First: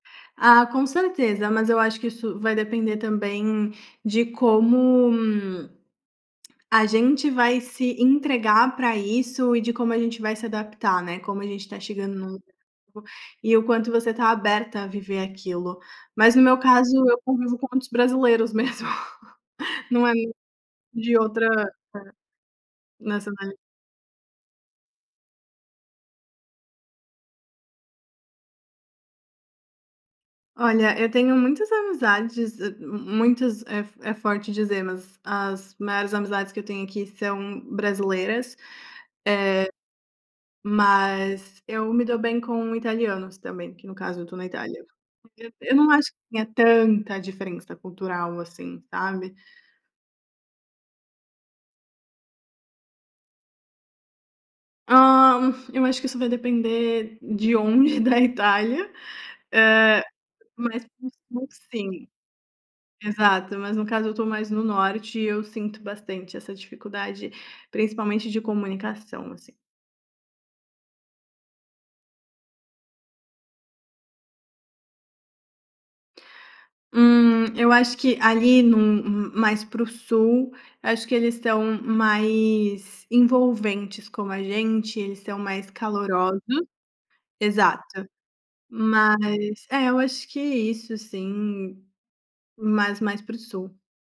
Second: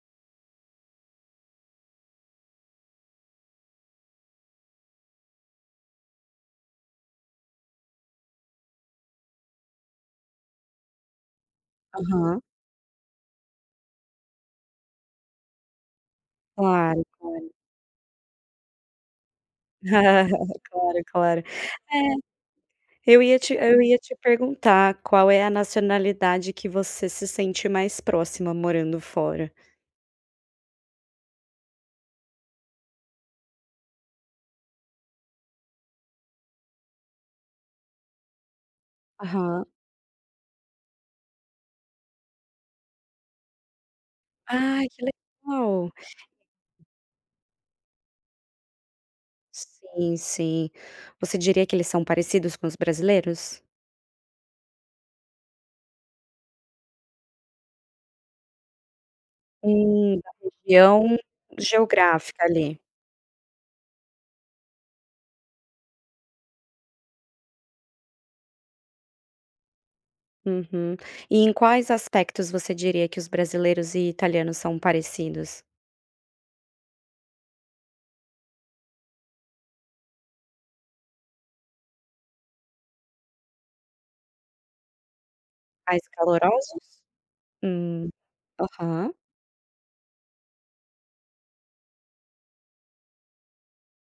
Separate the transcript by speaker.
Speaker 1: Ah, com certeza. Mas eu acho que isso vai depender também de como a gente vai se entregar pra isso e de como a gente vai se adaptar, né, como a gente está chegando num
Speaker 2: Aham.
Speaker 1: e o quanto você está aberta a viver aquilo. Mas no meu caso,
Speaker 2: Claro,
Speaker 1: eu
Speaker 2: claro.
Speaker 1: convivo com muitos brasileiros mesmo, não é um
Speaker 2: Claro, é
Speaker 1: de
Speaker 2: claro.
Speaker 1: outra, eh,
Speaker 2: É, eu
Speaker 1: nessa
Speaker 2: ia te
Speaker 1: [unintelligible]
Speaker 2: eu ia te perguntar, qual é a nacionalidade que você se sente mais próxima morando fora.
Speaker 1: Olha, eu tenho muitas amizades, ah, m muitos é é forte dizer, mas as maiores amizades que eu tenho aqui são brasileiras,
Speaker 2: Aham.
Speaker 1: eh, mas eu me dou bem com italianos também, que no caso eu estou na Itália.
Speaker 2: Ai, que
Speaker 1: E eu não
Speaker 2: legal.
Speaker 1: acho que tenha tanta diferença cultural, assim, sabe.
Speaker 2: Sim, sim. Você diria que eles são parecidos com os brasileiros?
Speaker 1: Hã, eu acho que isso vai depender de onde da Itália, eh,
Speaker 2: Hum, a
Speaker 1: mas
Speaker 2: região
Speaker 1: [unintelligible] sim.
Speaker 2: geográfica, ali.
Speaker 1: Exato, mas no caso eu estou mais no norte, e eu sinto bastante essa dificuldade, principalmente de comunicação, assim.
Speaker 2: Uhum. E em quais aspectos você diria que os brasileiros e italianos são parecidos?
Speaker 1: Hum, eu acho que ali num hum, mais para o sul, acho que eles tão mais envolventes como a gente, eles são mais
Speaker 2: Mais
Speaker 1: calorosos.
Speaker 2: calorosos?
Speaker 1: Exato.
Speaker 2: Hum. Aham.
Speaker 1: Mas, é eu acho que isso sim, mas mais para o sul.